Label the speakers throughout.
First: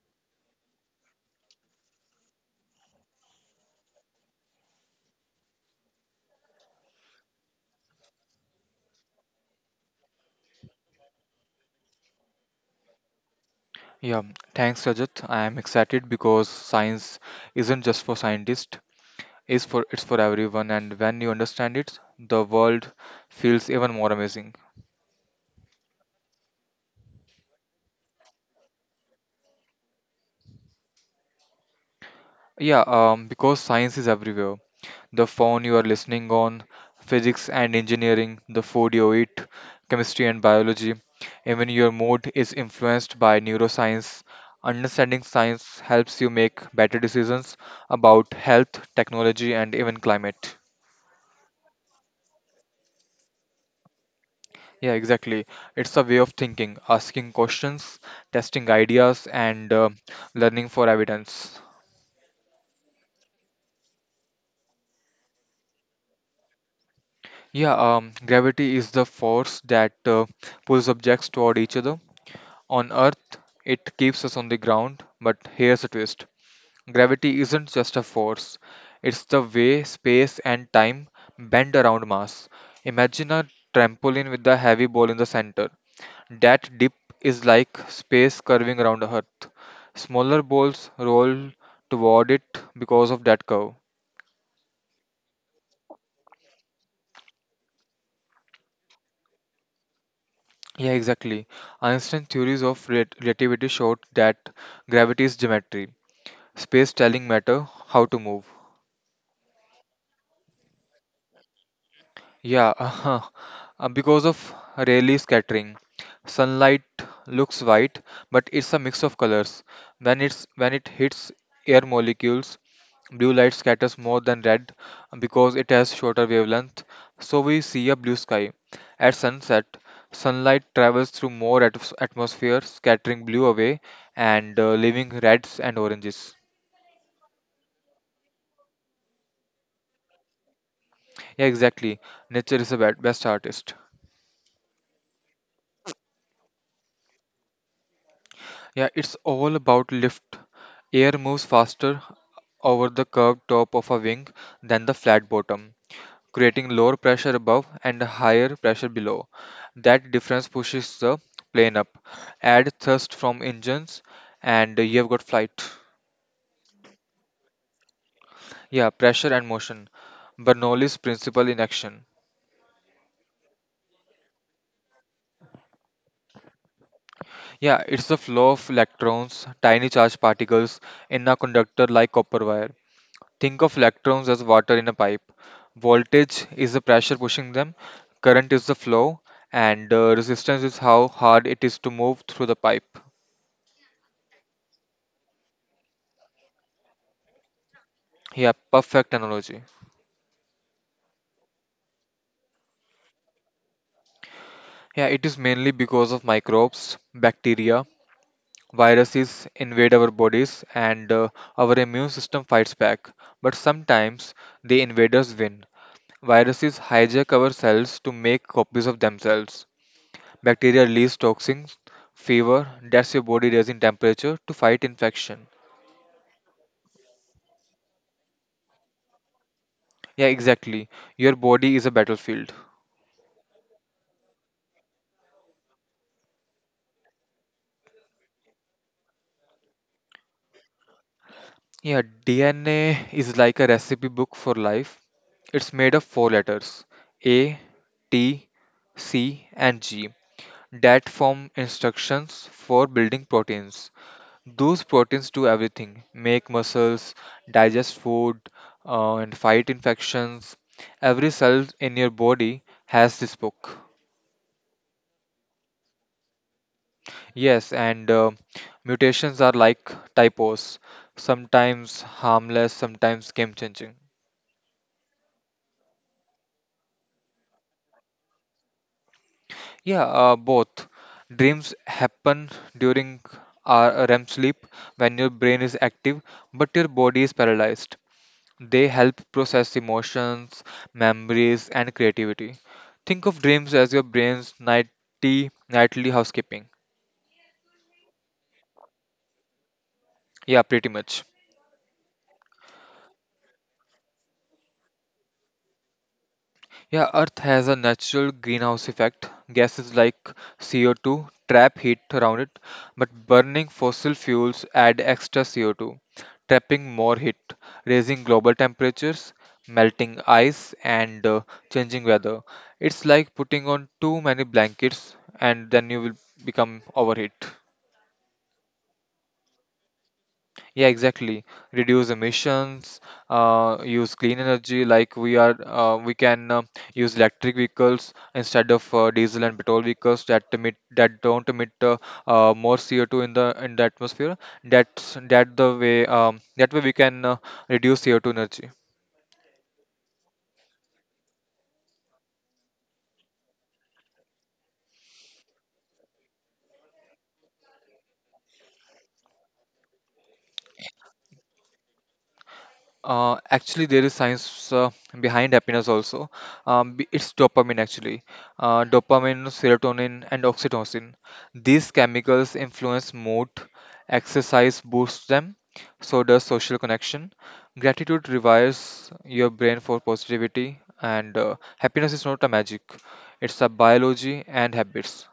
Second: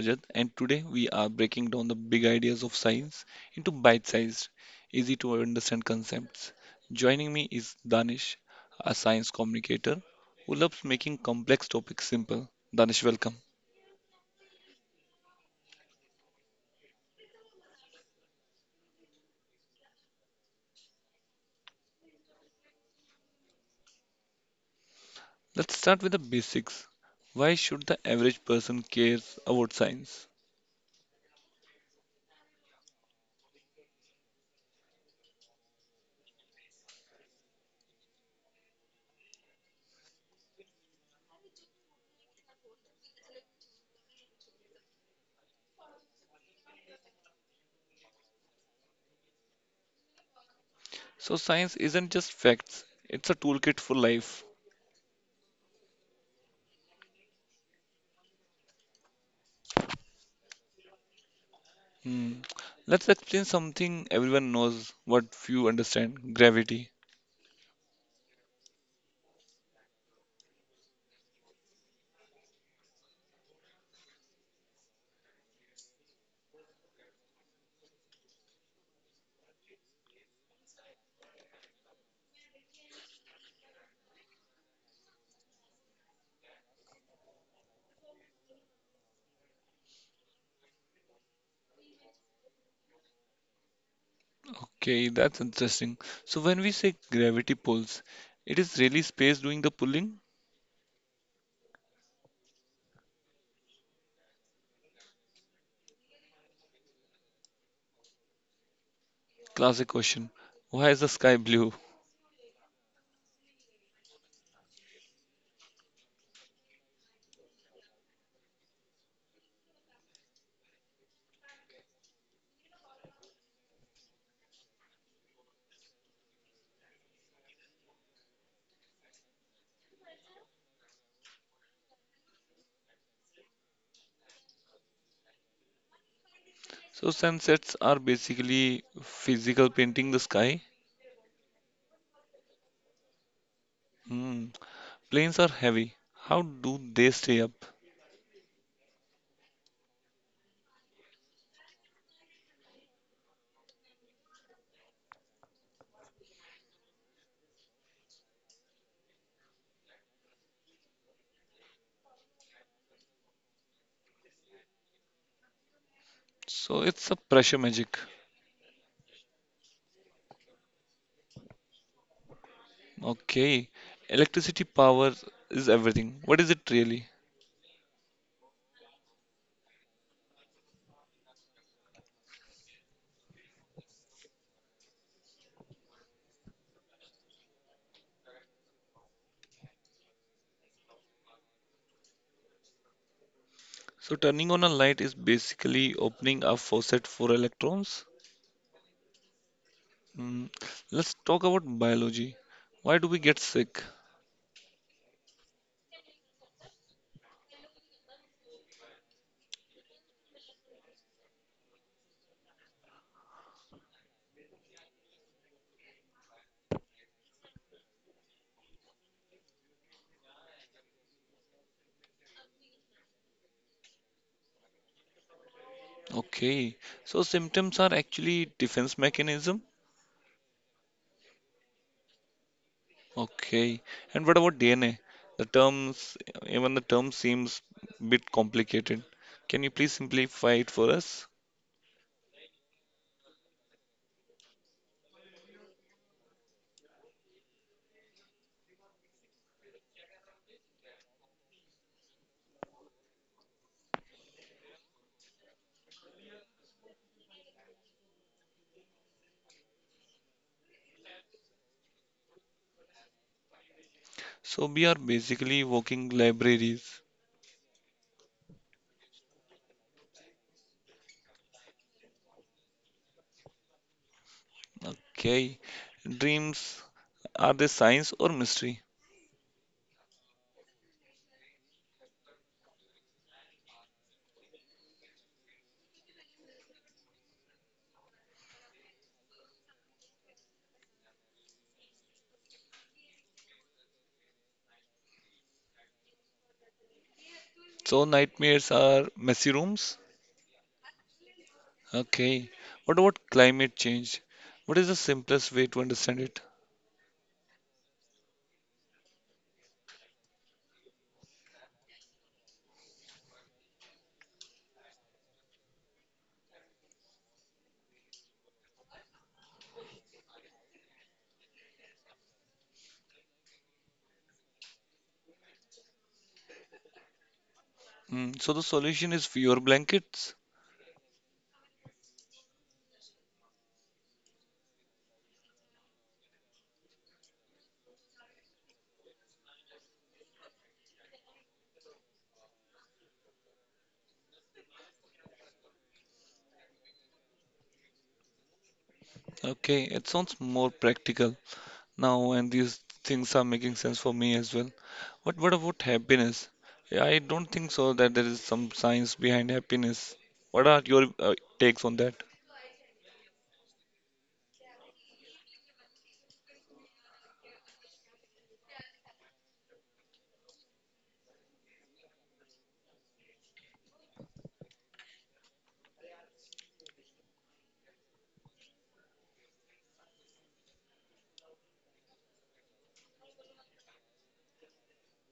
Speaker 1: Rajat, and today we are breaking down the big ideas of science into bite sized, easy to understand concepts. Joining me is Danish, a science communicator who loves making complex topics simple. Danish, welcome.
Speaker 2: Yeah, thanks Rajat. I am excited because science isn't just for scientists, it's for everyone, and when you understand it, the world feels even more amazing.
Speaker 1: Let's start with the basics. Why should the average person care about science?
Speaker 2: Yeah, because science is everywhere. The phone you are listening on, physics and engineering; the food you eat, chemistry and biology. Even your mood is influenced by neuroscience. Understanding science helps you make better decisions about health, technology, and even climate.
Speaker 1: So, science isn't just facts, it's a toolkit for life.
Speaker 2: Yeah, exactly. It's a way of thinking, asking questions, testing ideas, and learning for evidence.
Speaker 1: Hmm. Let's explain something everyone knows, what few understand gravity.
Speaker 2: Yeah, Gravity is the force that pulls objects toward each other. On Earth, it keeps us on the ground, but here's a twist. Gravity isn't just a force, it's the way space and time bend around mass. Imagine a trampoline with a heavy ball in the center. That dip is like space curving around the Earth. Smaller balls roll toward it because of that curve.
Speaker 1: Okay, that's interesting. So when we say gravity pulls, it is really space doing the pulling?
Speaker 2: Yeah, exactly. Einstein's theories of relativity showed that gravity is geometry, space telling matter how to move.
Speaker 1: Classic question. Why is the sky blue?
Speaker 2: Yeah, uh-huh. Because of Rayleigh scattering, sunlight looks white, but it's a mix of colors. When it hits air molecules, blue light scatters more than red because it has shorter wavelength, so we see a blue sky. At sunset, sunlight travels through more atmosphere, scattering blue away and leaving reds and oranges.
Speaker 1: So sunsets are basically physical painting the sky.
Speaker 2: Yeah, exactly. Nature is the best artist.
Speaker 1: Hmm. Planes are heavy. How do they stay up?
Speaker 2: Yeah, it's all about lift. Air moves faster over the curved top of a wing than the flat bottom, creating lower pressure above and higher pressure below. That difference pushes the plane up. Add thrust from engines, and you've got flight.
Speaker 1: So it's a pressure magic.
Speaker 2: Yeah, pressure and motion. Bernoulli's principle in action.
Speaker 1: Okay. Electricity power is everything. What is it really?
Speaker 2: Yeah, it's the flow of electrons, tiny charged particles in a conductor like copper wire. Think of electrons as water in a pipe. Voltage is the pressure pushing them, current is the flow, and resistance is how hard it is to move through the pipe.
Speaker 1: So turning on a light is basically opening a faucet for electrons.
Speaker 2: Yeah, perfect analogy.
Speaker 1: Mm, let's talk about biology. Why do we get sick?
Speaker 2: Yeah, it is mainly because of microbes: bacteria, viruses invade our bodies, and our immune system fights back. But sometimes the invaders win. Viruses hijack our cells to make copies of themselves. Bacteria release toxins. Fever, that's your body raising temperature to fight infection.
Speaker 1: Okay, so symptoms are actually defense mechanism.
Speaker 2: Yeah, exactly. Your body is a battlefield.
Speaker 1: Okay, and what about DNA? The terms, even the term seems bit complicated. Can you please simplify it for us?
Speaker 2: Yeah, DNA is like a recipe book for life. It's made of 4 letters, A, T, C, and G, that form instructions for building proteins. Those proteins do everything: make muscles, digest food, and fight infections. Every cell in your body has this book.
Speaker 1: So we are basically walking libraries.
Speaker 2: Yes, and mutations are like typos, sometimes harmless, sometimes game changing.
Speaker 1: Okay, dreams are they science or mystery?
Speaker 2: Yeah, both. Dreams happen during our REM sleep when your brain is active but your body is paralyzed. They help process emotions, memories, and creativity. Think of dreams as your brain's nighty, nightly housekeeping.
Speaker 1: So nightmares are messy rooms.
Speaker 2: Yeah, pretty much.
Speaker 1: Okay. What about climate change? What is the simplest way to understand it?
Speaker 2: Yeah, Earth has a natural greenhouse effect. Gases like CO2 trap heat around it, but burning fossil fuels add extra CO2, trapping more heat, raising global temperatures, melting ice, and changing weather. It's like putting on too many blankets, and then you will become overheat.
Speaker 1: Mm, so the solution is fewer blankets.
Speaker 2: Yeah, exactly. Reduce emissions, use clean energy. Like we can use electric vehicles instead of diesel and petrol vehicles that emit that don't emit more CO2 in the atmosphere. That's that the way that way we can reduce CO2 energy.
Speaker 1: Okay, it sounds more practical now, and these things are making sense for me as well. But what about happiness? Yeah, I don't think so that there is some science behind happiness. What are your takes on that?
Speaker 2: Actually, there is science behind happiness also. It's dopamine actually. Dopamine, serotonin, and oxytocin. These chemicals influence mood. Exercise boosts them. So does social connection. Gratitude revives your brain for positivity. And happiness is not a magic. It's a biology and habits.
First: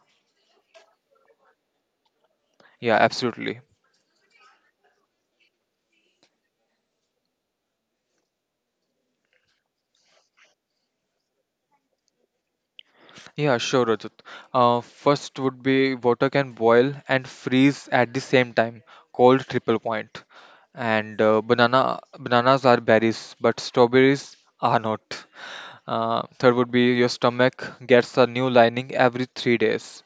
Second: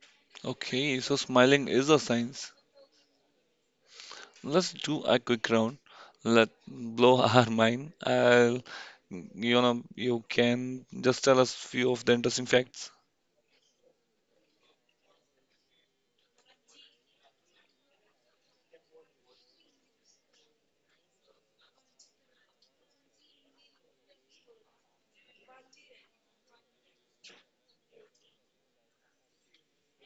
Speaker 1: Okay, so smiling is a science.
Speaker 2: Yeah, absolutely.
Speaker 1: Let's do a quick round. Let blow our mind. You can just tell us few of the interesting facts.
Speaker 2: Yeah, sure, Rajat. First would be water can boil and freeze at the same time, called triple point. And bananas are berries, but strawberries are not. Third would be your stomach gets a new lining every three days.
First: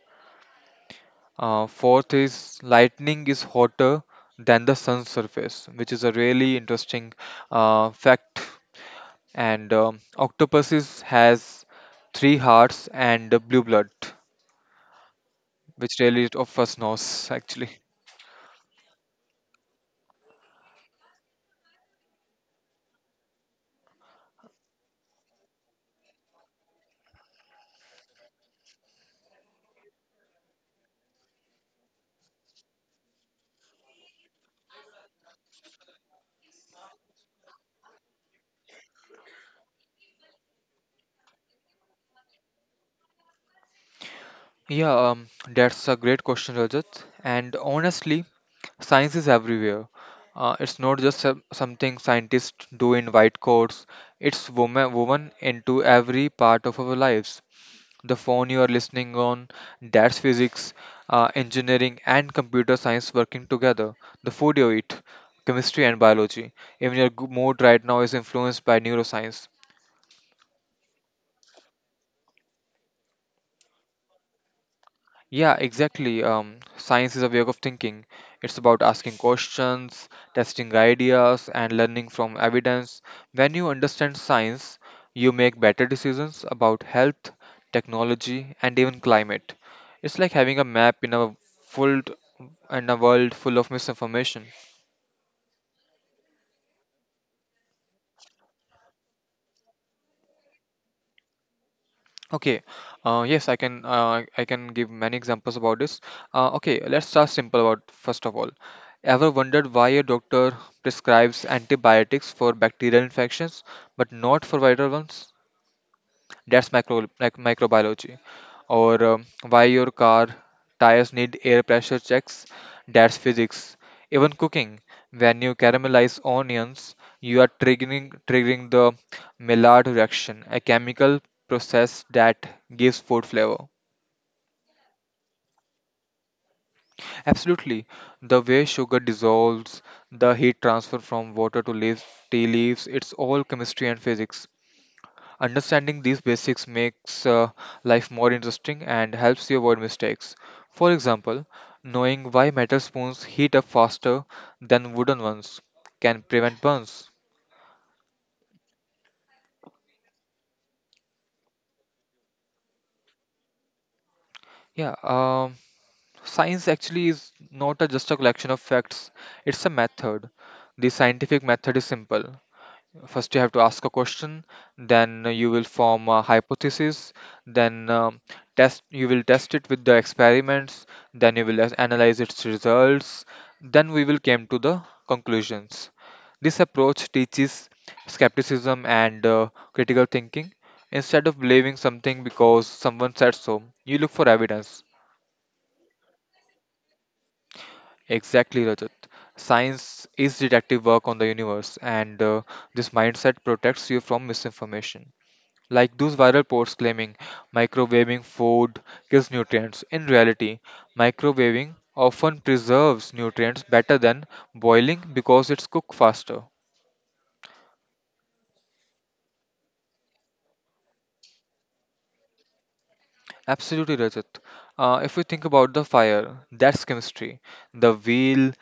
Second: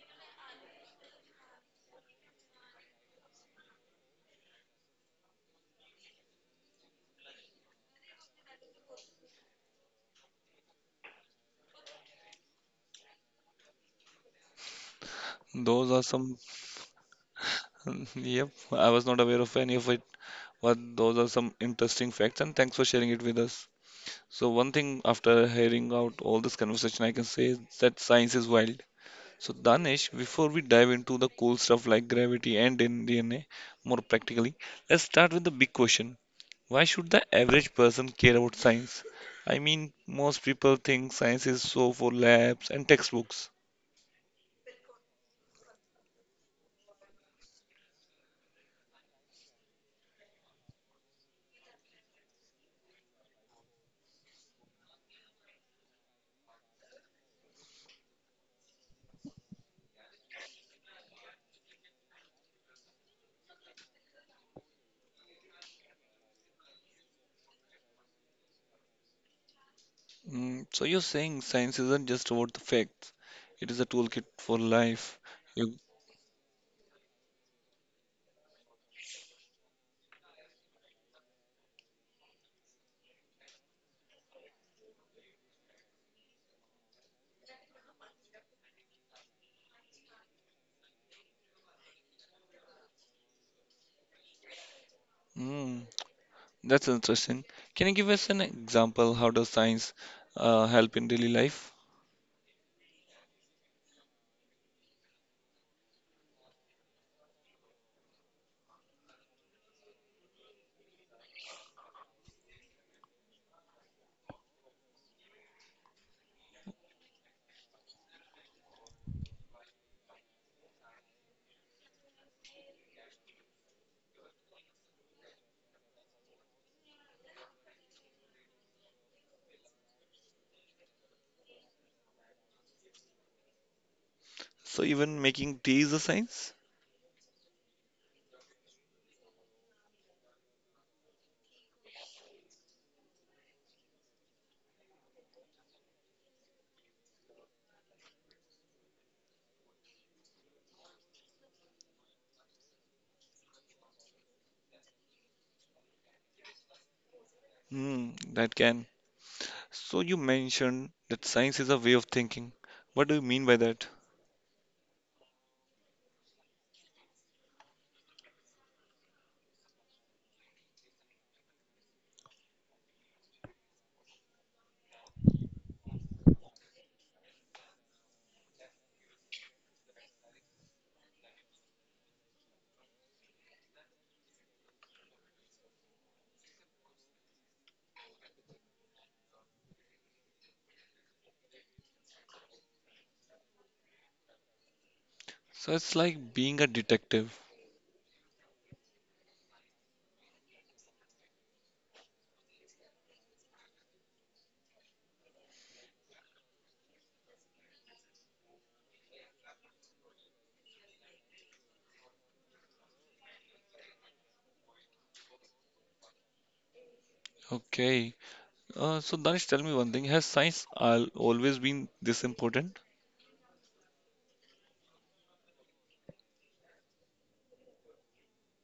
Speaker 2: Fourth is lightning is hotter than the sun's surface, which is a really interesting fact. And octopuses has 3 hearts and blue blood.
Speaker 1: Those
Speaker 2: Which
Speaker 1: are
Speaker 2: really
Speaker 1: some.
Speaker 2: offers knows actually.
Speaker 1: Yep, I was not aware of any of it, but those are some interesting facts, and thanks for sharing it with us. So one thing after hearing out all this conversation, I can say is that science is wild. So Danish, before we dive into the cool stuff like gravity and in DNA, more practically, let's start with the big question. Why should the average person care about science? I mean, most people think science is so for labs and textbooks.
Speaker 2: Yeah, that's a great question, Rajat. And honestly, science is everywhere. It's not just something scientists do in white coats. It's woman woven into every part of our lives. The phone you are listening on, that's physics, engineering, and computer science working together. The food you eat, chemistry and biology. Even your mood right now is influenced by neuroscience.
Speaker 1: Mm, so you're saying science isn't just about the facts, it is a toolkit for life.
Speaker 2: Yeah,
Speaker 1: You,
Speaker 2: exactly. Science is a way of thinking. It's about asking questions, testing ideas, and learning from evidence. When you understand science, you make better decisions about health, technology, and even climate. It's like having a map in world a world full of misinformation.
Speaker 1: mm, that's interesting. Can you give us an example? How does science help in daily life?
Speaker 2: Okay, yes, I can. I can give many examples about this. Okay, let's start simple about first of all. Ever wondered why a doctor prescribes antibiotics for bacterial infections but not for viral ones? That's micro, like microbiology. Or why your car tires need air pressure checks. That's physics. Even cooking, when you caramelize onions, you are triggering the Maillard reaction, a chemical process that gives food flavor.
Speaker 1: So even making tea is a science?
Speaker 2: Absolutely. The way sugar dissolves, the heat transfer from water to leaves, tea leaves, it's all chemistry and physics. Understanding these basics makes life more interesting and helps you avoid mistakes. For example, knowing why metal spoons heat up faster than wooden ones can prevent burns.
Speaker 1: Hmm, that can. So you mentioned that science is a way of thinking. What do you mean by that?
Speaker 2: Yeah, um, Science actually is not a, just a collection of facts, it's a method. The scientific method is simple. First, you have to ask a question, then you will form a hypothesis, then test. You will test it with the experiments, then you will analyze its results. Then we will came to the conclusions. This approach teaches skepticism and critical thinking. Instead of believing something because someone said so, you look for evidence.
Speaker 1: So it's like being a detective.
Speaker 2: Exactly, Rajat. Science is detective work on the universe, and this mindset protects you from misinformation. Like those viral posts claiming microwaving food kills nutrients. In reality, microwaving often preserves nutrients better than boiling because it's cooked faster.
Speaker 1: Okay. So Danish, tell me one thing. Has science al always been this important?
Speaker 2: Absolutely, Rajat. If we think about the fire, that's chemistry. The wheel,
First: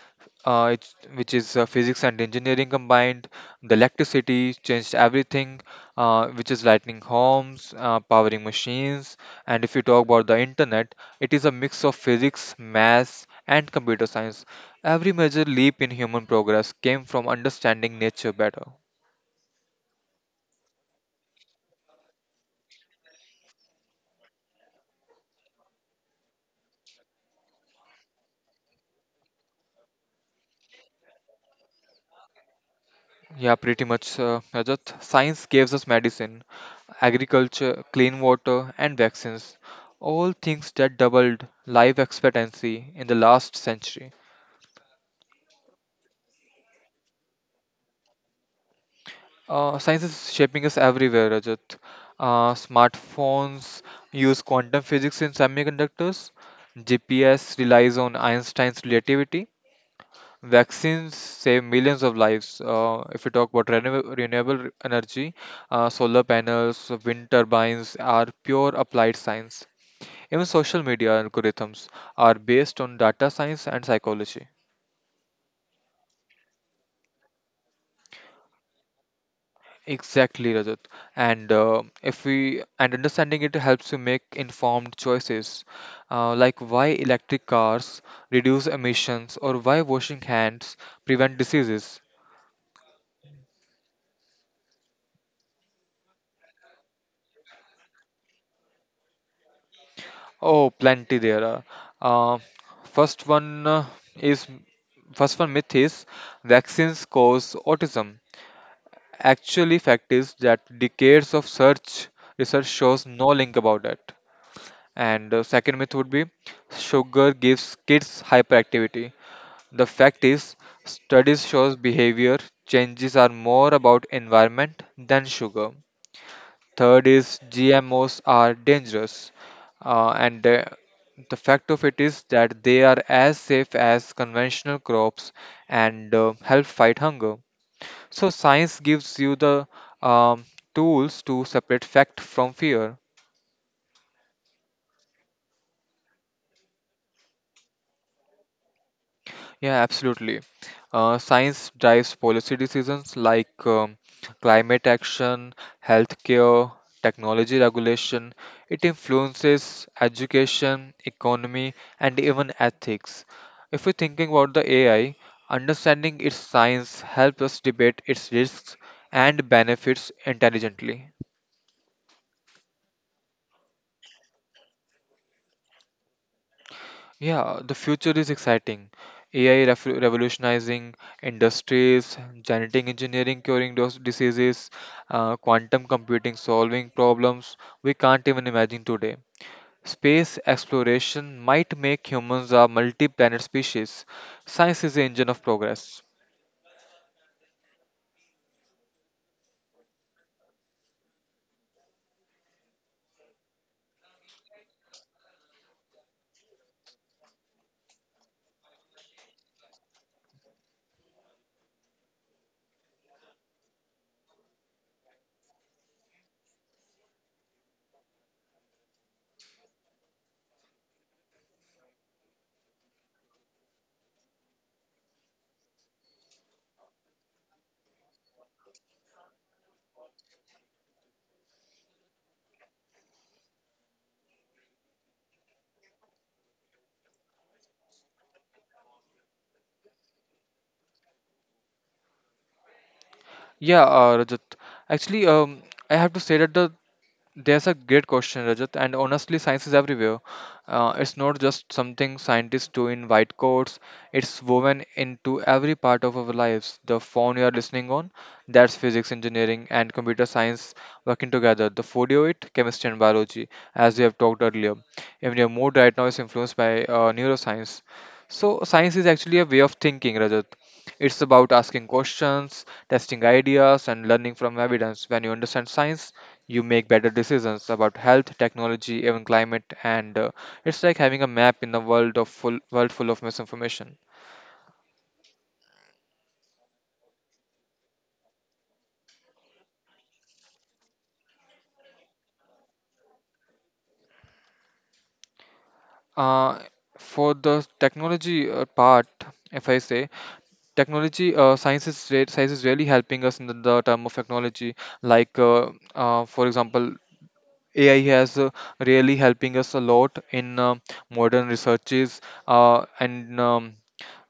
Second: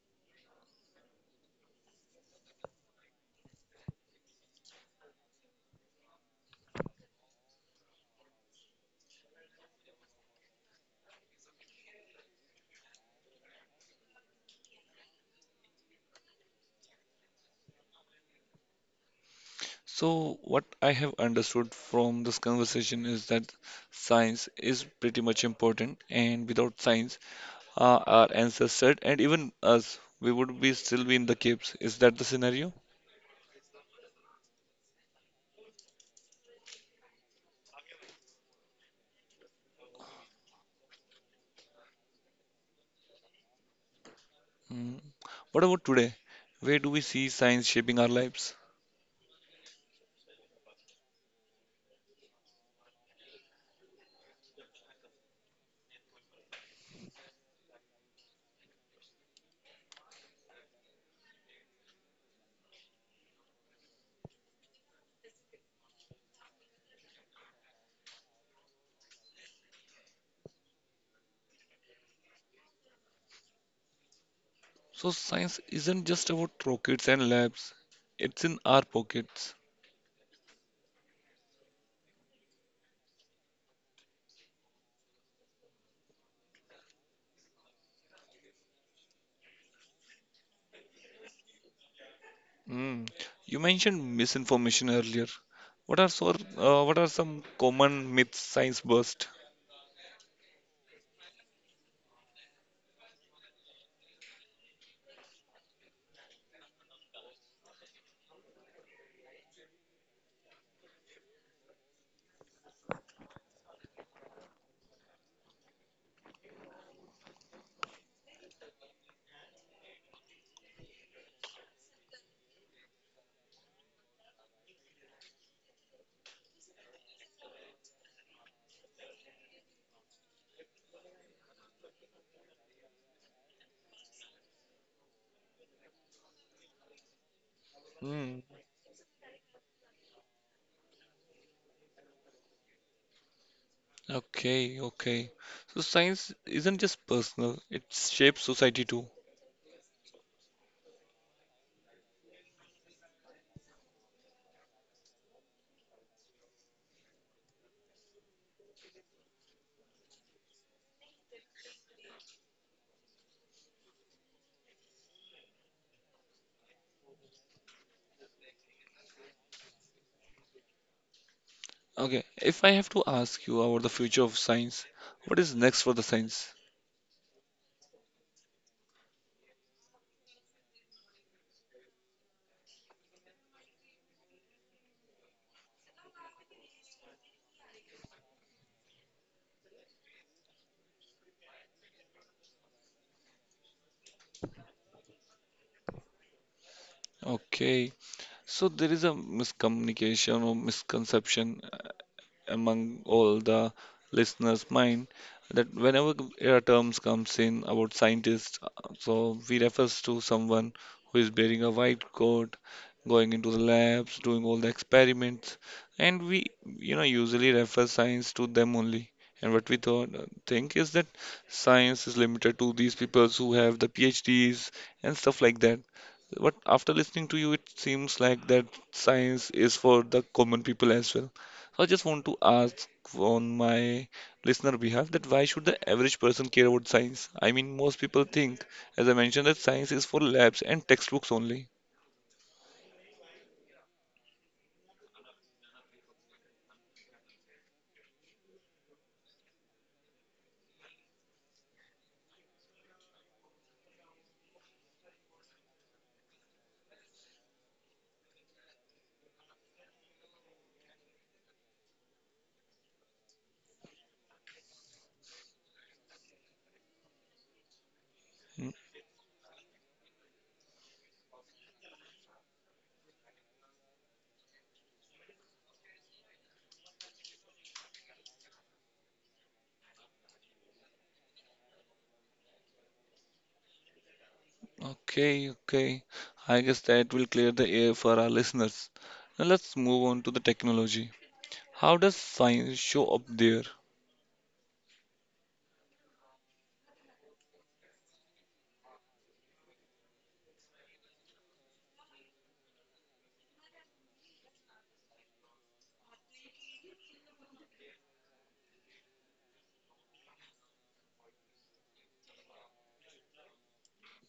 Speaker 2: which is physics and engineering combined. The electricity changed everything, which is lighting homes, powering machines. And if you talk about the internet, it is a mix of physics, maths, and computer science. Every major leap in human progress came from understanding nature better.
Speaker 1: So what I have understood from this conversation is that science is pretty much important, and without science, our ancestors and even us, we would be still be in the caves. Is that the scenario?
Speaker 2: Yeah, pretty much. Rajat, science gives us medicine, agriculture, clean water, and vaccines. All things that doubled life expectancy in the last century.
Speaker 1: Mm. What about today? Where do we see science shaping our lives?
Speaker 2: Science is shaping us everywhere, Rajat. Smartphones use quantum physics in semiconductors. GPS relies on Einstein's relativity. Vaccines save millions of lives. If we talk about renewable energy, solar panels, wind turbines are pure applied science. Even social media algorithms are based on data science and psychology.
Speaker 1: So science isn't just about rockets and labs. It's in our pockets.
Speaker 2: Exactly, Rajat. And if we and understanding it helps you make informed choices, like why electric cars reduce emissions or why washing hands prevent diseases.
Speaker 1: Mm. You mentioned misinformation earlier. What are some common myths science burst?
Speaker 2: Oh, plenty there are. Uh, first one uh, is First one myth is vaccines cause autism. Actually, fact is that decades of search research shows no link about that. And second myth would be sugar gives kids hyperactivity. The fact is studies shows behavior changes are more about environment than sugar. Third is GMOs are dangerous, uh, and the, the fact of it is that they are as safe as conventional crops and help fight hunger. So
Speaker 1: Mm.
Speaker 2: science gives you the um, tools to separate fact from fear.
Speaker 1: Okay, okay. So science isn't just personal, it shapes society too.
Speaker 2: Yeah, absolutely. Science drives policy decisions like climate action, healthcare, technology regulation. It influences education, economy, and even ethics. If we're thinking about the AI, understanding its science helps us debate its risks and benefits intelligently.
Speaker 1: Okay, if I have to ask you about the future of science, what is next for the science?
Speaker 2: Yeah, the future is exciting. AI revolutionizing industries, genetic engineering curing those diseases, quantum computing solving problems we can't even imagine today. Space exploration might make humans a multi planet species. Science is the engine of progress.
Speaker 1: Okay, so there is a miscommunication or misconception among all the listeners' mind that whenever air terms comes in about scientists, so we refers to someone who is wearing a white coat, going into the labs, doing all the experiments, and we, you know, usually refer science to them only. And what we thought, think is that science is limited to these people who have the PhDs and stuff like that. But after listening to you, it seems like that science is for the common people as well. So I just want to ask on my listener behalf that why should the average person care about science? I mean, most people think, as I mentioned, that science is for labs and textbooks only.
Speaker 2: Yeah, Rajat, actually, I have to say that the there's a great question, Rajat. And honestly, science is everywhere. It's not just something scientists do in white coats, it's woven into every part of our lives. The phone you are listening on, that's physics, engineering, and computer science working together. The food you eat, chemistry and biology, as we have talked earlier. Even your mood right now is influenced by neuroscience. So,
Speaker 1: Mm.
Speaker 2: science is actually a way of thinking, Rajat. It's about asking questions, testing ideas, and learning from evidence. When you understand science, you make better decisions about health, technology, even climate, and it's like having a map in a world full of misinformation.
Speaker 1: Okay, okay. I guess that will clear the air for our listeners. Now let's move on to the technology. How does science show up there?
Speaker 2: Uh, for the technology part, if I say technology, science is really helping us in the term of technology. Like, for example, AI has really helping us a lot in modern researches and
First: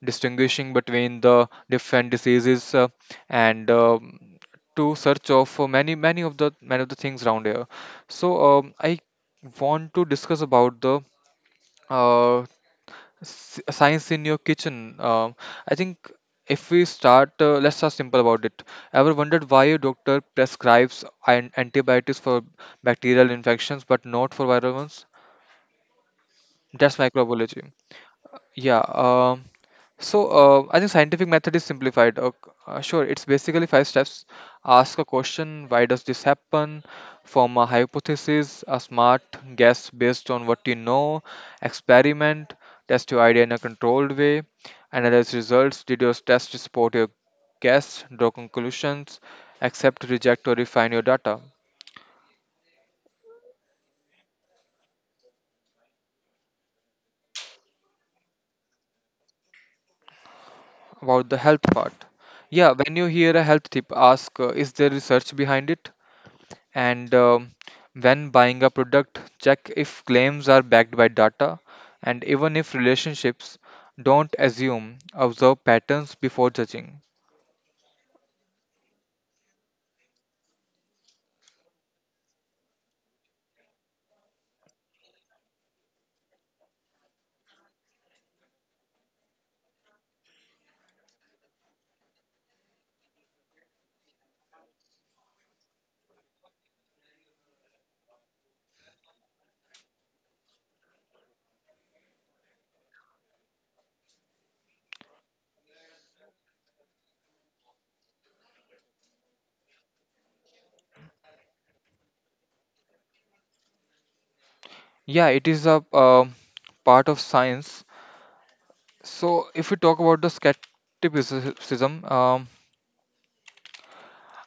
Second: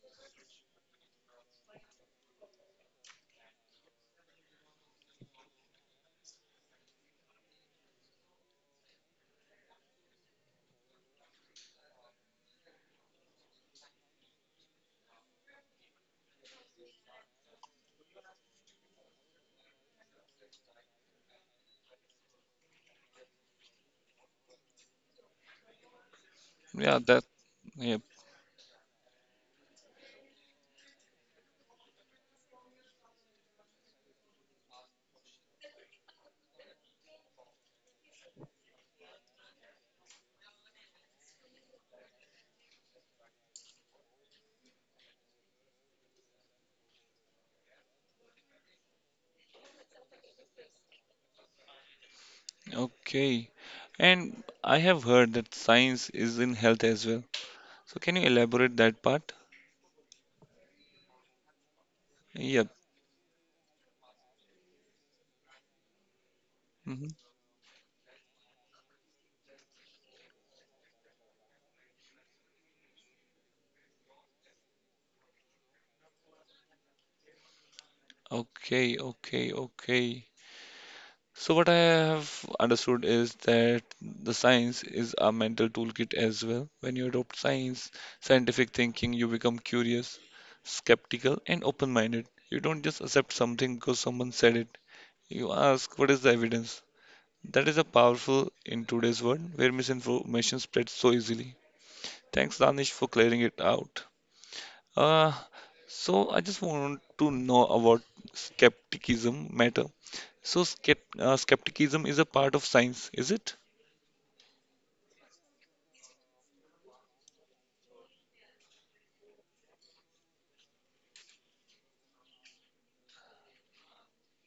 Speaker 2: distinguishing between the different diseases and to search of many of the things around here. So, I want to discuss about the uh, science in your kitchen. um, I think if we start let's start simple about it. Ever wondered why a doctor prescribes an antibiotics for bacterial infections but not for viral ones? That's
Speaker 1: Yeah, that.
Speaker 2: microbiology.
Speaker 1: Yep.
Speaker 2: Yeah. So, I think scientific method is simplified. Sure, it's basically 5 steps. Ask a question. Why does this happen? Form a hypothesis, a smart guess based on what you know. Experiment. Test your idea in a controlled way. Analyze results. Did your test support your guess? Draw conclusions. Accept, reject, or refine your data.
Speaker 1: Okay. And I have heard that science is in health as well. So can you elaborate that part?
Speaker 2: About the health part.
Speaker 1: Yep.
Speaker 2: Yeah, when you hear a health tip, ask, is there research behind it? And
Speaker 1: Mm-hmm.
Speaker 2: um, when buying a product, check if claims are backed by data, and even if relationships, don't assume, observe patterns before judging.
Speaker 1: Okay, okay, okay. So what I have understood is that the science is a mental toolkit as well. When you adopt science, scientific thinking, you become curious, skeptical, and open-minded. You don't just accept something because someone said it. You ask, what is the evidence? That is a powerful in today's world where misinformation spreads so easily. Thanks, Danish, for clearing it out. Uh, so I just want to know about skepticism matter. So skepticism is a part of science, is it?
Speaker 2: Yeah, it is a part of science. So, if we talk about the skepticism,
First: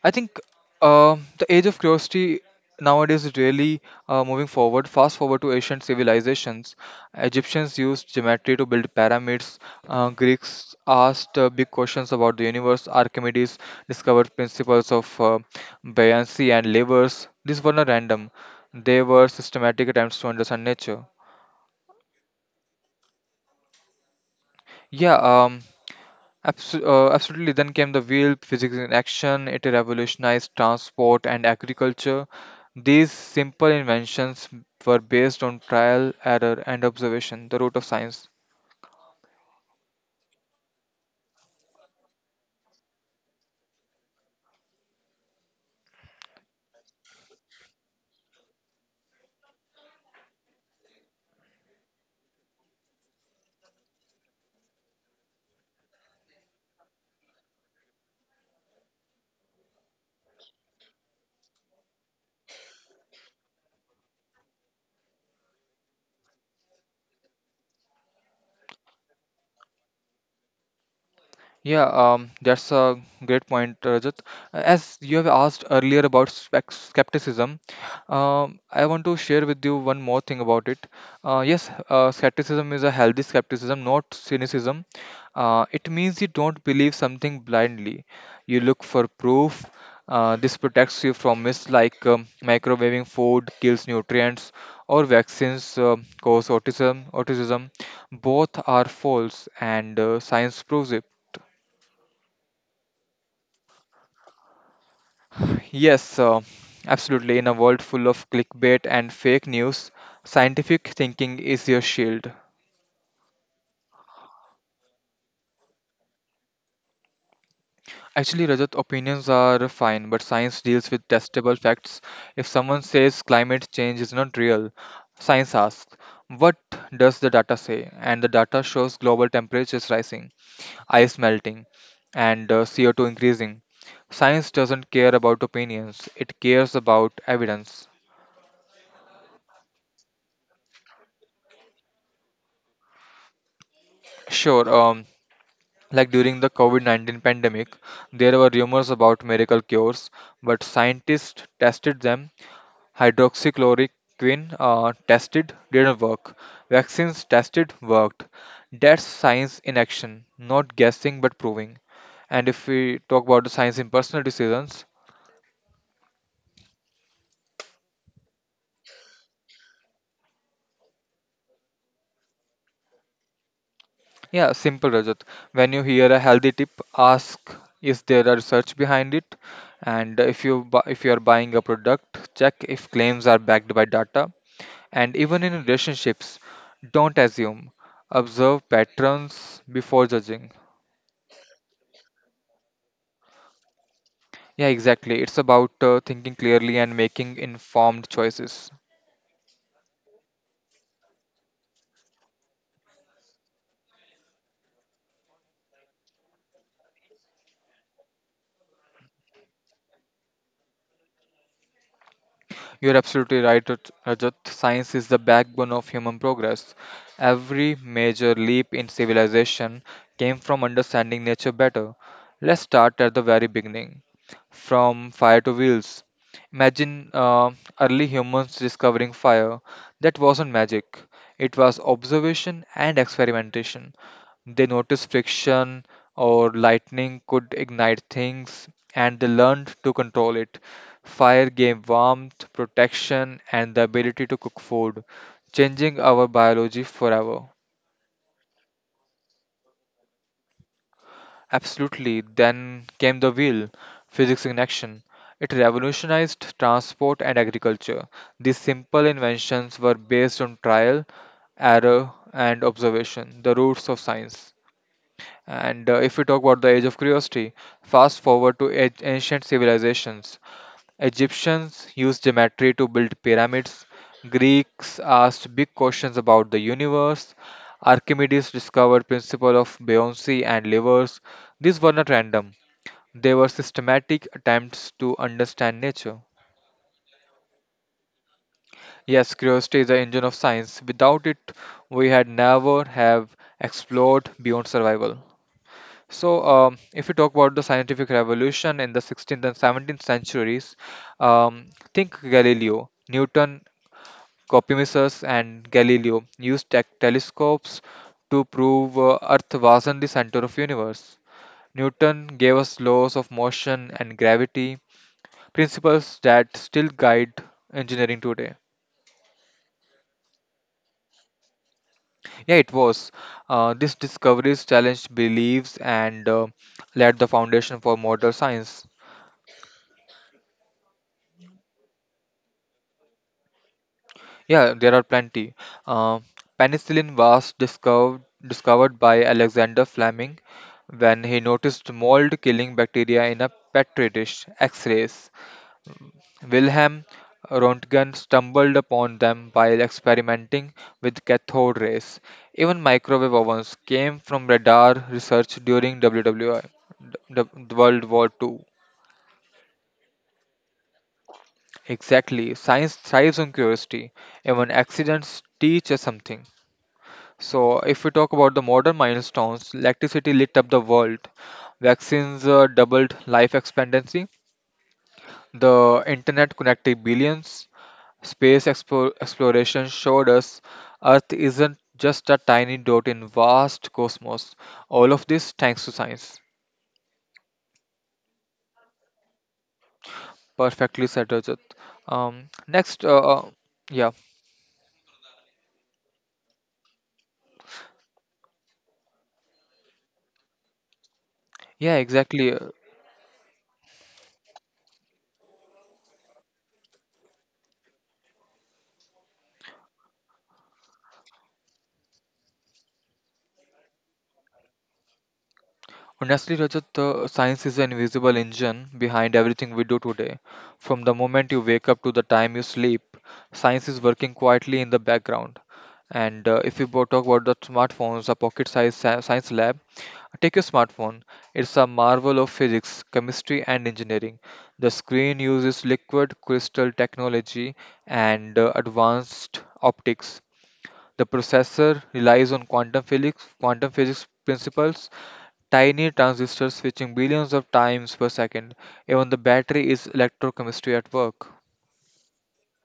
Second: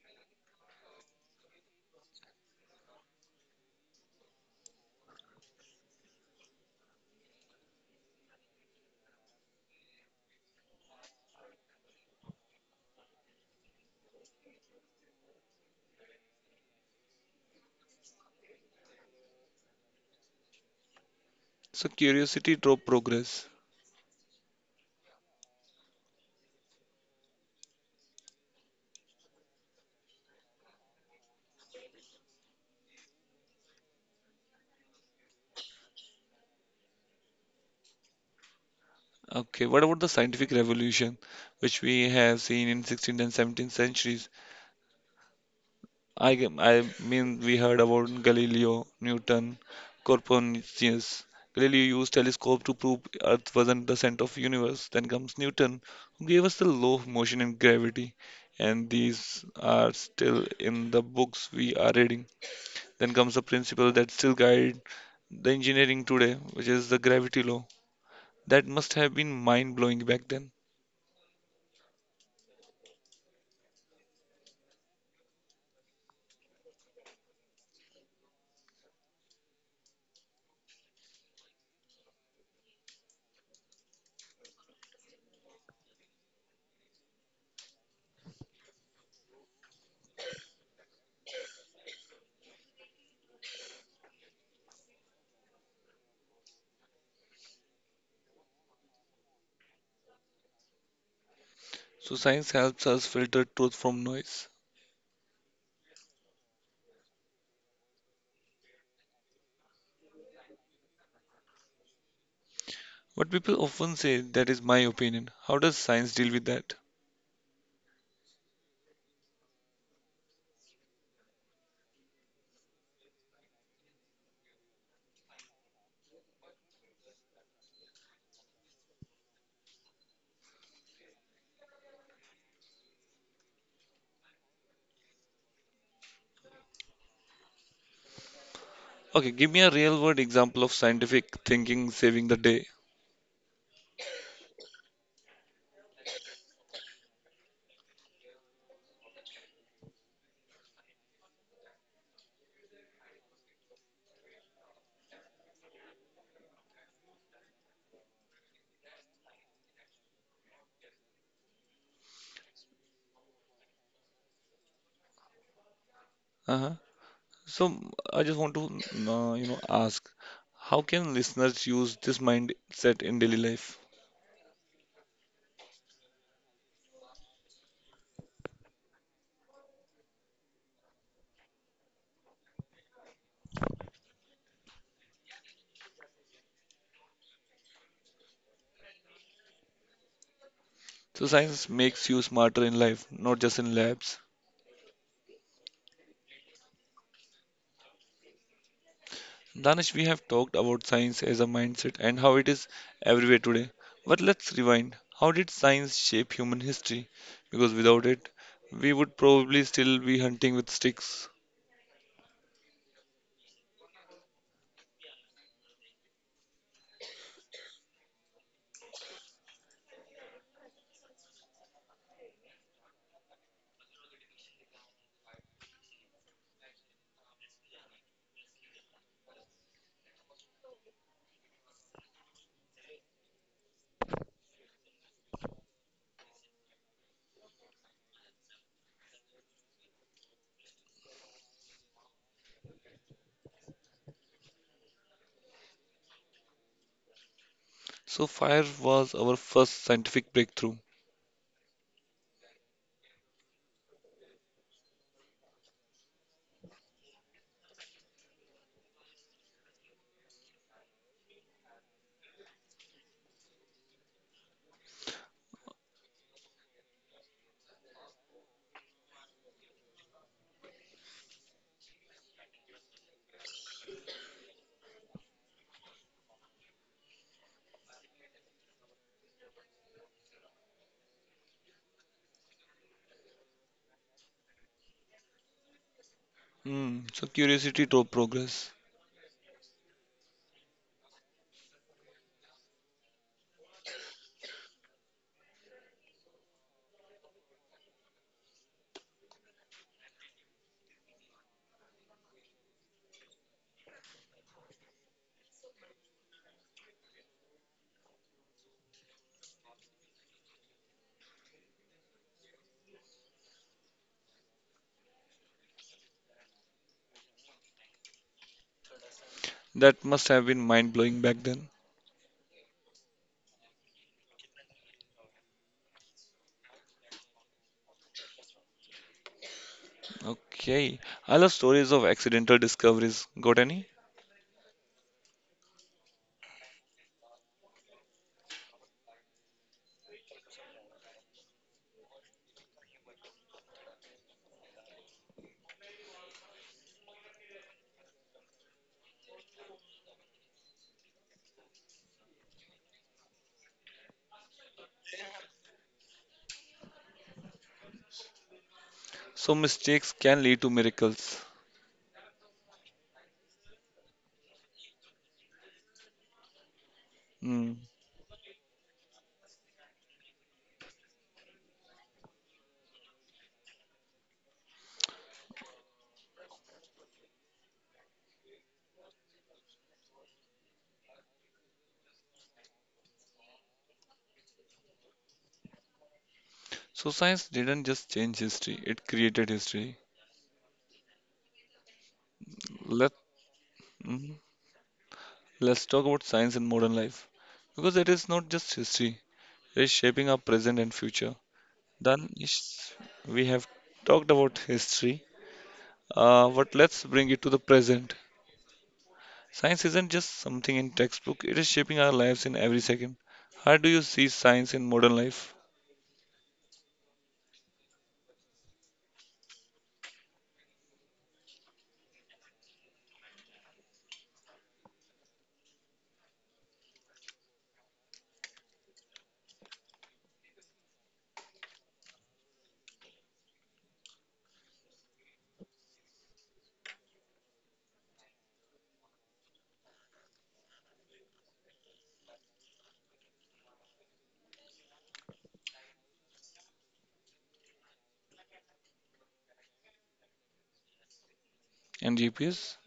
Speaker 2: I think the age of curiosity nowadays is really moving forward. Fast forward to ancient civilizations. Egyptians used geometry to build pyramids. Greeks asked big questions about the universe. Archimedes discovered principles of buoyancy and levers. These were not random, they were systematic attempts to understand nature.
Speaker 1: So curiosity drove progress.
Speaker 2: Yeah, um, Absolutely. Then came the wheel, physics in action. It revolutionized transport and agriculture. These simple inventions were based on trial, error, and observation, the root of science.
Speaker 1: Okay, what about the scientific revolution, which we have seen in 16th and 17th centuries? I mean, we heard about Galileo, Newton, Copernicus. Galileo used telescope to prove Earth wasn't the center of universe. Then comes Newton, who gave us the law of motion and gravity, and these are still in the books we are reading. Then comes the principle that still guide the engineering today, which is the gravity law. That must have been mind blowing back then.
Speaker 2: Yeah, that's a great point, Rajat. As you have asked earlier about skepticism, I want to share with you one more thing about it. Yes, skepticism is a healthy skepticism, not cynicism. It means you don't believe something blindly. You look for proof. This protects you from myths like microwaving food kills nutrients or vaccines cause autism. Autism, both are false, and science proves it.
Speaker 1: So science helps us filter truth from noise.
Speaker 2: Yes, uh, Absolutely. In a world full of clickbait and fake news, scientific thinking is your shield.
Speaker 1: What people often say that is my opinion. How does science deal with that?
Speaker 2: Actually, Rajat, opinions are fine, but science deals with testable facts. If someone says climate change is not real, science asks, what does the data say? And the data shows global temperatures rising, ice melting, and CO2 increasing. Science doesn't care about opinions, it cares about evidence.
Speaker 1: Okay, give me a real world example of scientific thinking saving the day.
Speaker 2: Sure. Like during the COVID-19 pandemic, there were rumors about miracle cures, but scientists tested them. Hydroxychloroquine tested didn't work. Vaccines tested worked. That's science in action, not guessing but proving. And if we talk about the science in personal decisions,
Speaker 1: Uh-huh. So I just want to you know ask, how can listeners use this mindset in daily life?
Speaker 2: yeah, simple Rajat. When you hear a healthy tip, ask, is there a research behind it? And if you are buying a product, check if claims are backed by data. And even in relationships, don't assume, observe patterns before judging.
Speaker 1: So science makes you smarter in life, not just in labs.
Speaker 2: Yeah, exactly. It's about thinking clearly and making informed choices.
Speaker 1: Danish, we have talked about science as a mindset and how it is everywhere today. But let's rewind. How did science shape human history? Because without it, we would probably still be hunting with sticks.
Speaker 2: You're absolutely right, Rajat. Science is the backbone of human progress. Every major leap in civilization came from understanding nature better. Let's start at the very beginning, from fire to wheels. Imagine early humans discovering fire. That wasn't magic, it was observation and experimentation. They noticed friction or lightning could ignite things and they learned to control it. Fire gave warmth, protection, and the ability to cook food, changing our biology forever.
Speaker 1: So, fire was our first scientific breakthrough.
Speaker 2: Absolutely. Then came the wheel, physics in action. It revolutionized transport and agriculture. These simple inventions were based on trial, error, and observation, the roots of science. And if we talk about the age of curiosity, fast forward to ancient civilizations. Egyptians used geometry to build pyramids. Greeks asked big questions about the universe. Archimedes discovered principle of buoyancy and levers. These were not random. They were systematic attempts to understand nature.
Speaker 1: Hmm, so, curiosity drove progress.
Speaker 2: Yes, curiosity is the engine of science. Without it, we had never have explored beyond survival. So, if you talk about the scientific revolution in the 16th and 17th centuries, think Galileo, Newton, Copernicus and Galileo used telescopes to prove Earth wasn't the center of universe. Newton gave us laws of motion and gravity, principles that still guide engineering today.
Speaker 1: That must have been mind blowing back then.
Speaker 2: Yeah, it was. These discoveries challenged beliefs and laid the foundation for modern science.
Speaker 1: Okay, I love stories of accidental discoveries. Got any?
Speaker 2: Yeah, there are plenty. Uh, Penicillin was discovered by Alexander Fleming when he noticed mold killing bacteria in a petri dish. X-rays. Wilhelm Röntgen stumbled upon them while experimenting with cathode rays. Even microwave ovens came from radar research during WWI, the World War II.
Speaker 1: So, mistakes can lead to miracles.
Speaker 2: Exactly, science thrives on curiosity. Even accidents teach us something.
Speaker 1: Hmm.
Speaker 2: So, if we talk about the modern milestones, electricity lit up the world, vaccines doubled life expectancy, the internet connected billions, space exploration showed us Earth isn't just a tiny dot in vast cosmos. All of this thanks to science.
Speaker 1: So, science didn't just change history, it created history.
Speaker 2: Perfectly said, Rajat. Um, next,
Speaker 1: Let
Speaker 2: uh, uh, yeah,
Speaker 1: mhm. let's talk about science in modern life because it is not just history; it is shaping our present and future.
Speaker 2: yeah,
Speaker 1: Done
Speaker 2: exactly.
Speaker 1: is we have talked about history, but let's bring it to the present. Science isn't just something in textbook; it is shaping our lives in every second. How do you see science in modern life
Speaker 2: Honestly, Rajat, the science is an invisible engine behind everything we do today. From the moment you wake up to the time you sleep, science is working quietly in the background. And if you bo- talk about the smartphones, a pocket-sized science lab, take your smartphone. It's a marvel of physics, chemistry, and engineering. The screen uses liquid crystal technology and advanced optics. The processor relies on quantum physics principles, tiny transistors switching billions of times per second. Even the battery is electrochemistry at work.
Speaker 1: and GPS?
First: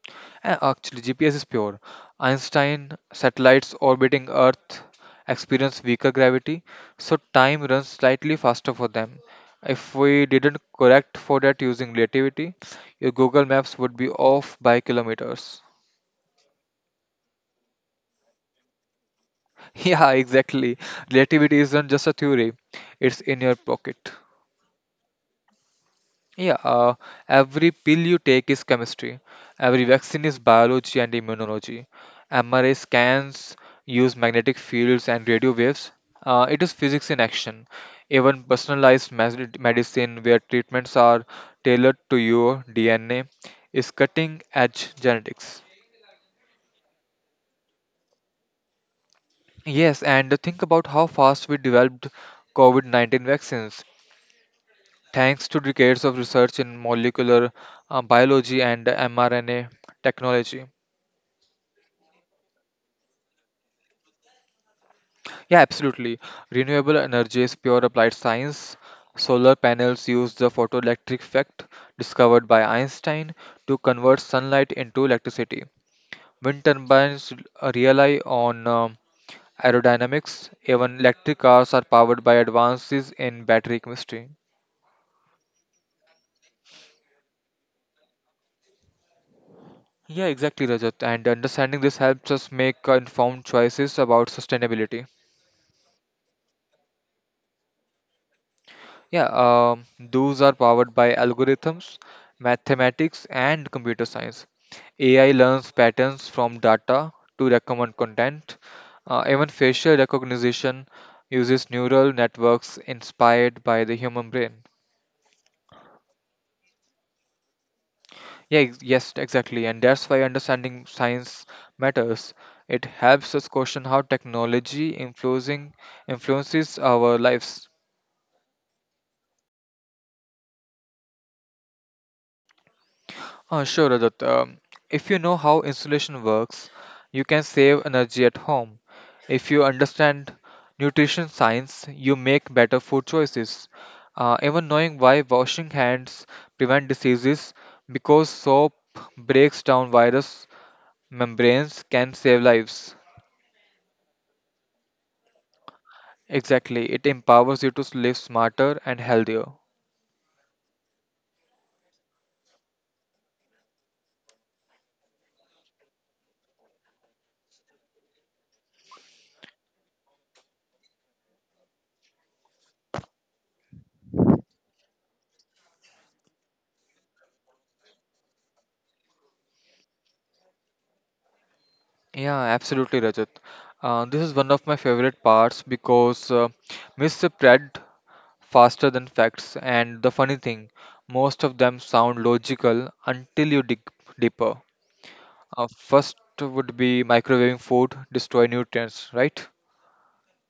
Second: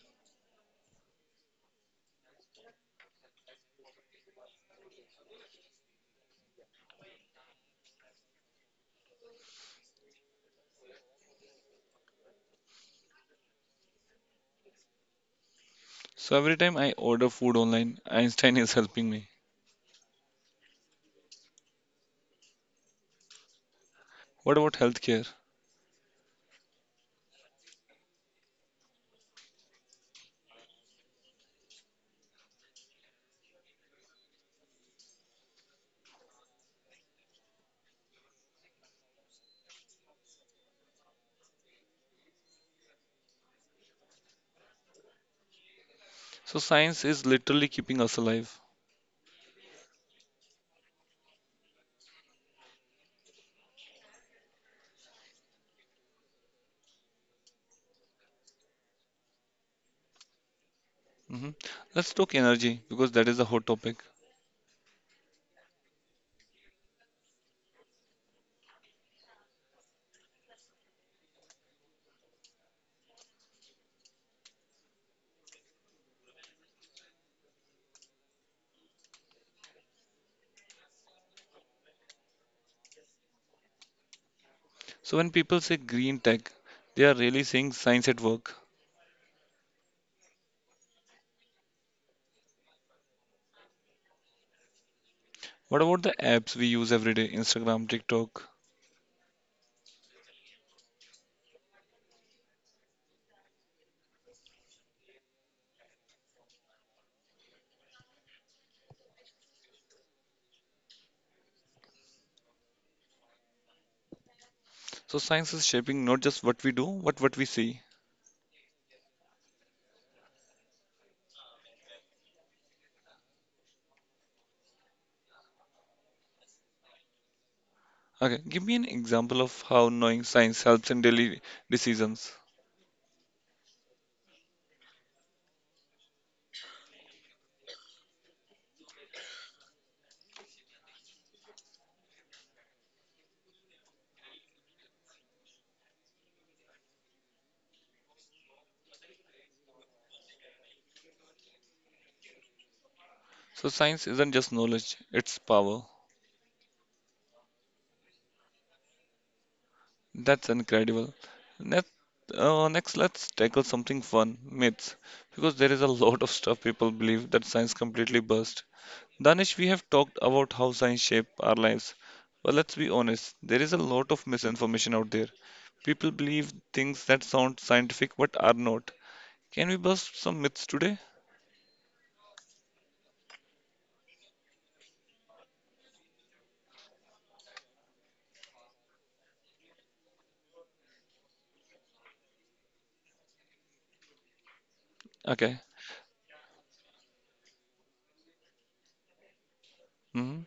Speaker 2: And actually, GPS is pure. Einstein satellites orbiting Earth experience weaker gravity, so time runs slightly faster for them. If we didn't correct for that using relativity, your Google Maps would be off by kilometers.
Speaker 1: So every time I order food online, Einstein is helping me.
Speaker 2: Yeah, exactly. Relativity isn't just a theory, it's in your pocket.
Speaker 1: What about healthcare?
Speaker 2: Yeah, uh, every pill you take is chemistry. Every vaccine is biology and immunology. MRI scans use magnetic fields and radio waves. It is physics in action. Even personalized medicine, where treatments are tailored to your DNA, is cutting edge genetics.
Speaker 1: So science is literally keeping us alive.
Speaker 2: Yes, and think about how fast we developed COVID-19 vaccines. Thanks to decades of research in molecular biology and mRNA technology.
Speaker 1: Hmm. Let's talk energy because that is a hot topic.
Speaker 2: Yeah, absolutely. Renewable energy is pure applied science. Solar panels use the photoelectric effect discovered by Einstein to convert sunlight into electricity. Wind turbines rely on aerodynamics. Even electric cars are powered by advances in battery chemistry.
Speaker 1: So when people say green tech, they are really saying science at work.
Speaker 2: Yeah, exactly, Rajat. And understanding this helps us make informed choices about sustainability.
Speaker 1: What about the apps we use every day, Instagram, TikTok?
Speaker 2: Yeah, those are powered by algorithms, mathematics, and computer science. AI learns patterns from data to recommend content. Even facial recognition uses neural networks inspired by the human brain.
Speaker 1: So science is shaping not just what we do, but what we see.
Speaker 2: Yes, exactly. And that's why understanding science matters. It helps us question how technology influencing influences our lives.
Speaker 1: Okay, give me an example of how knowing science helps in daily decisions.
Speaker 2: Sure, Rajat. If you know how insulation works, you can save energy at home. If you understand nutrition science, you make better food choices. Even knowing why washing hands prevent diseases because soap breaks down virus membranes can save lives.
Speaker 1: So science isn't just knowledge, it's power.
Speaker 2: Exactly, it empowers you to live smarter and healthier.
Speaker 1: That's incredible. Next, next let's tackle something fun, myths, because there is a lot of stuff people believe that science completely burst. Danish, we have talked about how science shape our lives, but let's be honest, there is a lot of misinformation out there. People believe things that sound scientific but are not. Can we bust some myths today?
Speaker 2: Yeah, absolutely, Rajat. This is one of my favorite parts because misread faster than facts, and the funny thing, most of them sound logical until you dig deeper.
Speaker 1: Okay.
Speaker 2: First would be microwaving food destroy nutrients, right?
Speaker 1: Hmm.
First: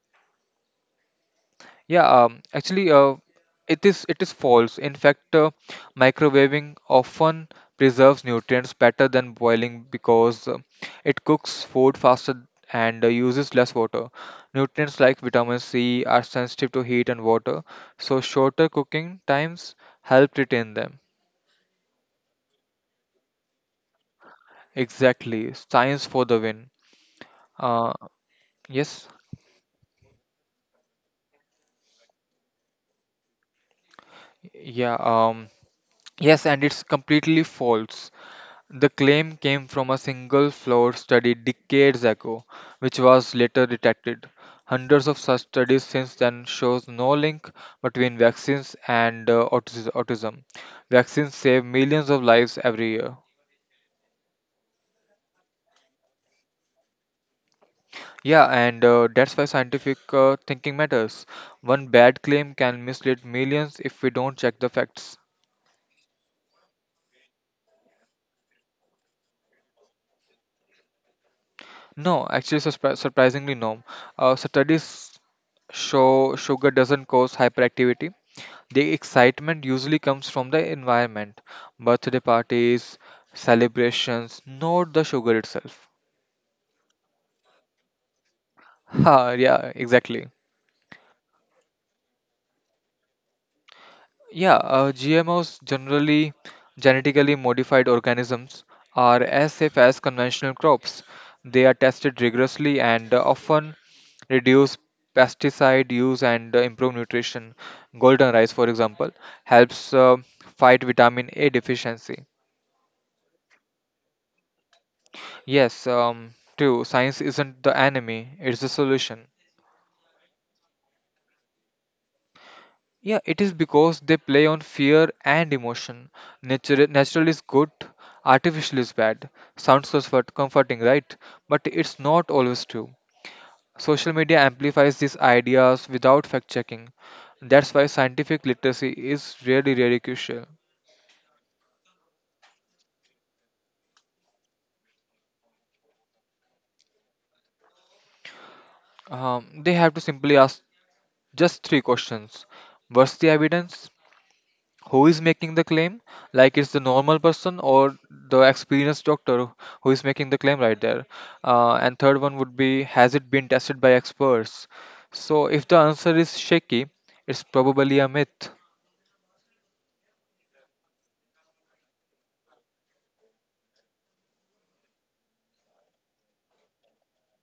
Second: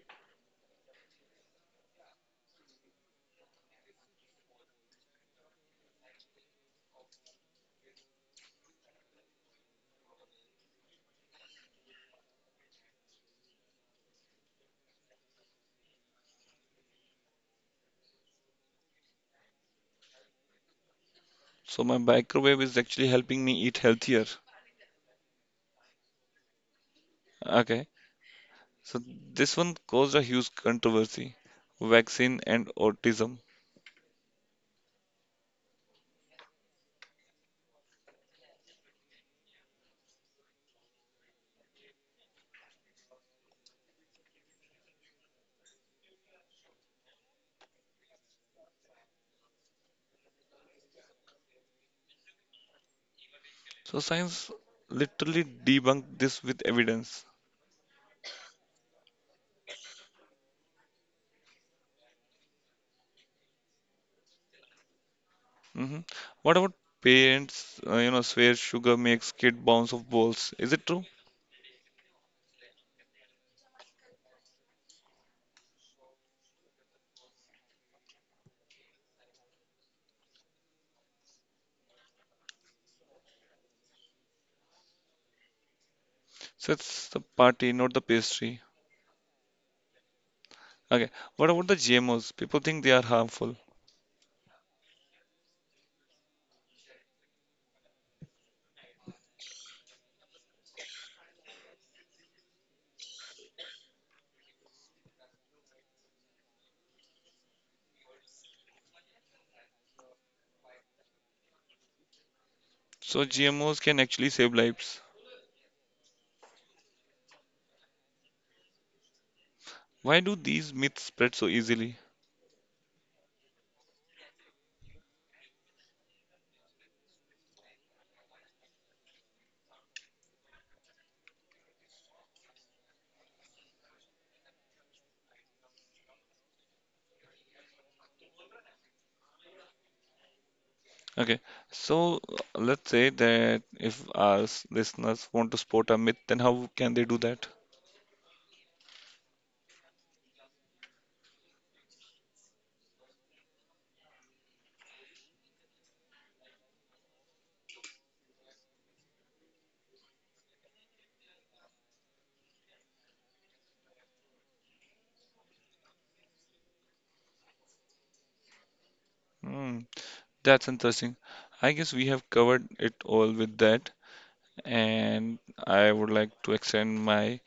Speaker 2: Yeah, actually, it is false. In fact, microwaving often preserves nutrients better than boiling because it cooks food faster and uses less water. Nutrients like vitamin C are sensitive to heat and water, so shorter cooking times help retain them.
Speaker 1: So my microwave is actually helping me eat healthier.
Speaker 2: Exactly, science for the win.
Speaker 1: Okay.
Speaker 2: Uh,
Speaker 1: So
Speaker 2: yes,
Speaker 1: this one caused a huge controversy. Vaccine and autism.
Speaker 2: yeah, um, yes, and it's completely false. The claim came from a single flower study decades ago, which was later detected. Hundreds of such studies since then shows no link between vaccines and autism. Vaccines save millions of lives every year.
Speaker 1: So science literally debunked this with evidence.
Speaker 2: Yeah, and that's why scientific thinking matters. One bad claim can mislead millions if we don't check the facts.
Speaker 1: Hmm. What about parents, you know, swear sugar makes kid bounce off balls? Is it true?
Speaker 2: No, actually, surprisingly, no. So studies show sugar doesn't cause hyperactivity. The excitement usually comes from the environment, birthday parties, celebrations, not the sugar itself.
Speaker 1: So it's the party, not the pastry.
Speaker 2: Ha, yeah, exactly.
Speaker 1: Okay. What about the GMOs? People think they are harmful.
Speaker 2: Yeah, GMOs, generally genetically modified organisms, are as safe as conventional crops. They are tested rigorously and often reduce pesticide use and improve nutrition. Golden rice, for example, helps fight vitamin A deficiency.
Speaker 1: So GMOs can actually save lives.
Speaker 2: Yes, true, science isn't the enemy, it's the solution.
Speaker 1: Why do these myths spread so easily?
Speaker 2: Yeah, it is because they play on fear and emotion. Nature, natural is good, artificial is bad. Sounds comforting, right? But it's not always true. Social media amplifies these ideas without fact checking. That's why scientific literacy is really, really crucial.
Speaker 1: Okay. So let's say that if our listeners want to spot a myth, then how can they do that?
Speaker 2: They have to simply ask just 3 questions. What's the evidence? Who is making the claim, like it's the normal person or the experienced doctor who is making the claim right there? And third one would be, has it been tested by experts? So if the answer is shaky, it's probably a myth.
Speaker 1: Hmm. That's interesting. I guess we have covered it all with that, and I would like to extend my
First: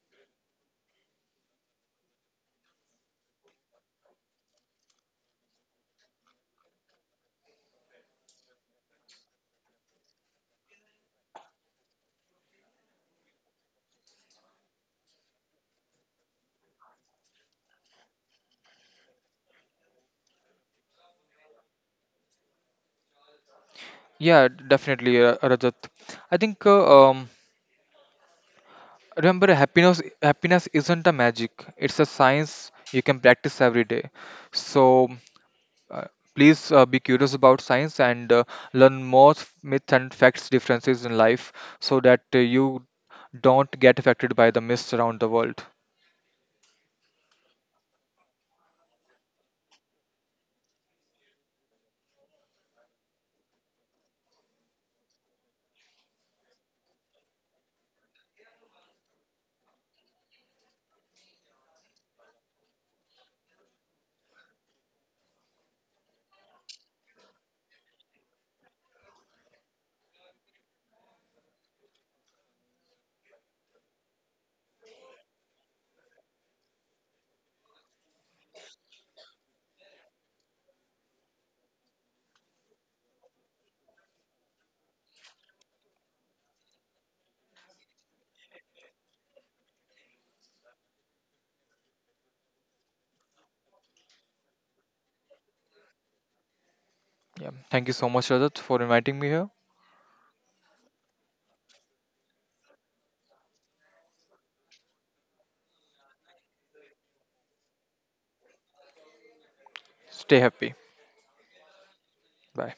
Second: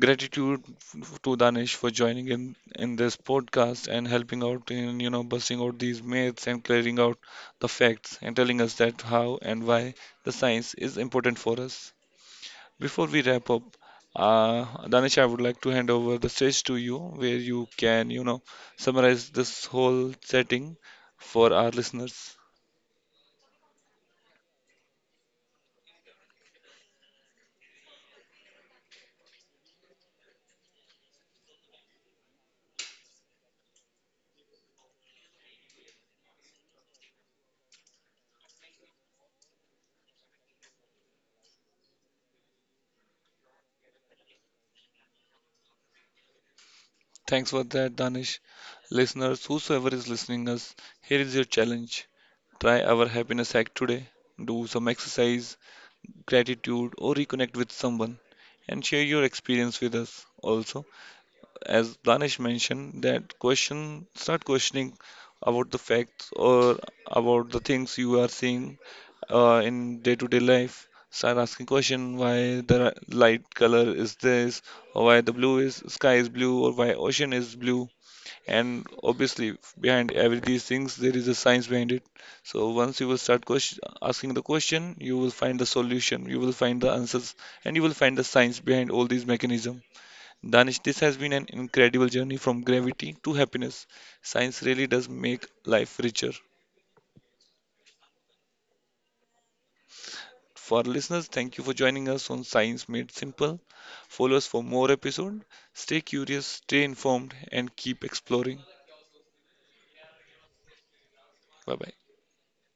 Speaker 1: gratitude to Danish for joining in this podcast and helping out in you know busting out these myths and clearing out the facts and telling us that how and why the science is important for us. Before we wrap up, Danish, I would like to hand over the stage to you where you can you know summarize this whole setting for our listeners.
Speaker 2: Yeah, definitely, Rajat. I think, um, remember, happiness isn't a magic, it's a science you can practice every day. So Uh, please, be curious about science and learn more myths and facts differences in life so that you don't get affected by the myths around the world.
Speaker 1: Thanks for that, Danish. Listeners, whosoever is listening us, here is your challenge. Try our happiness hack today. Do some exercise, gratitude, or reconnect with someone and share your experience with us. Also, as Danish mentioned, that question start questioning about the facts or about the things you are seeing in day-to-day life. Start asking question why the light color is this, or why the blue is sky is blue, or why ocean is blue and obviously behind every these things there is a science behind it so once you will start question, asking the question you will find the solution you will find the answers and you will find the science behind all these mechanisms. Danish, this has been an incredible journey from gravity to happiness. Science really does make life richer.
Speaker 2: Yeah. Thank you so much, Rajat, for inviting me here.
Speaker 1: For our listeners, thank you for joining us on Science Made Simple. Follow us for more episode. Stay curious, stay informed, and keep exploring.
Speaker 2: Stay happy.
Speaker 1: Bye bye.
Speaker 2: Bye.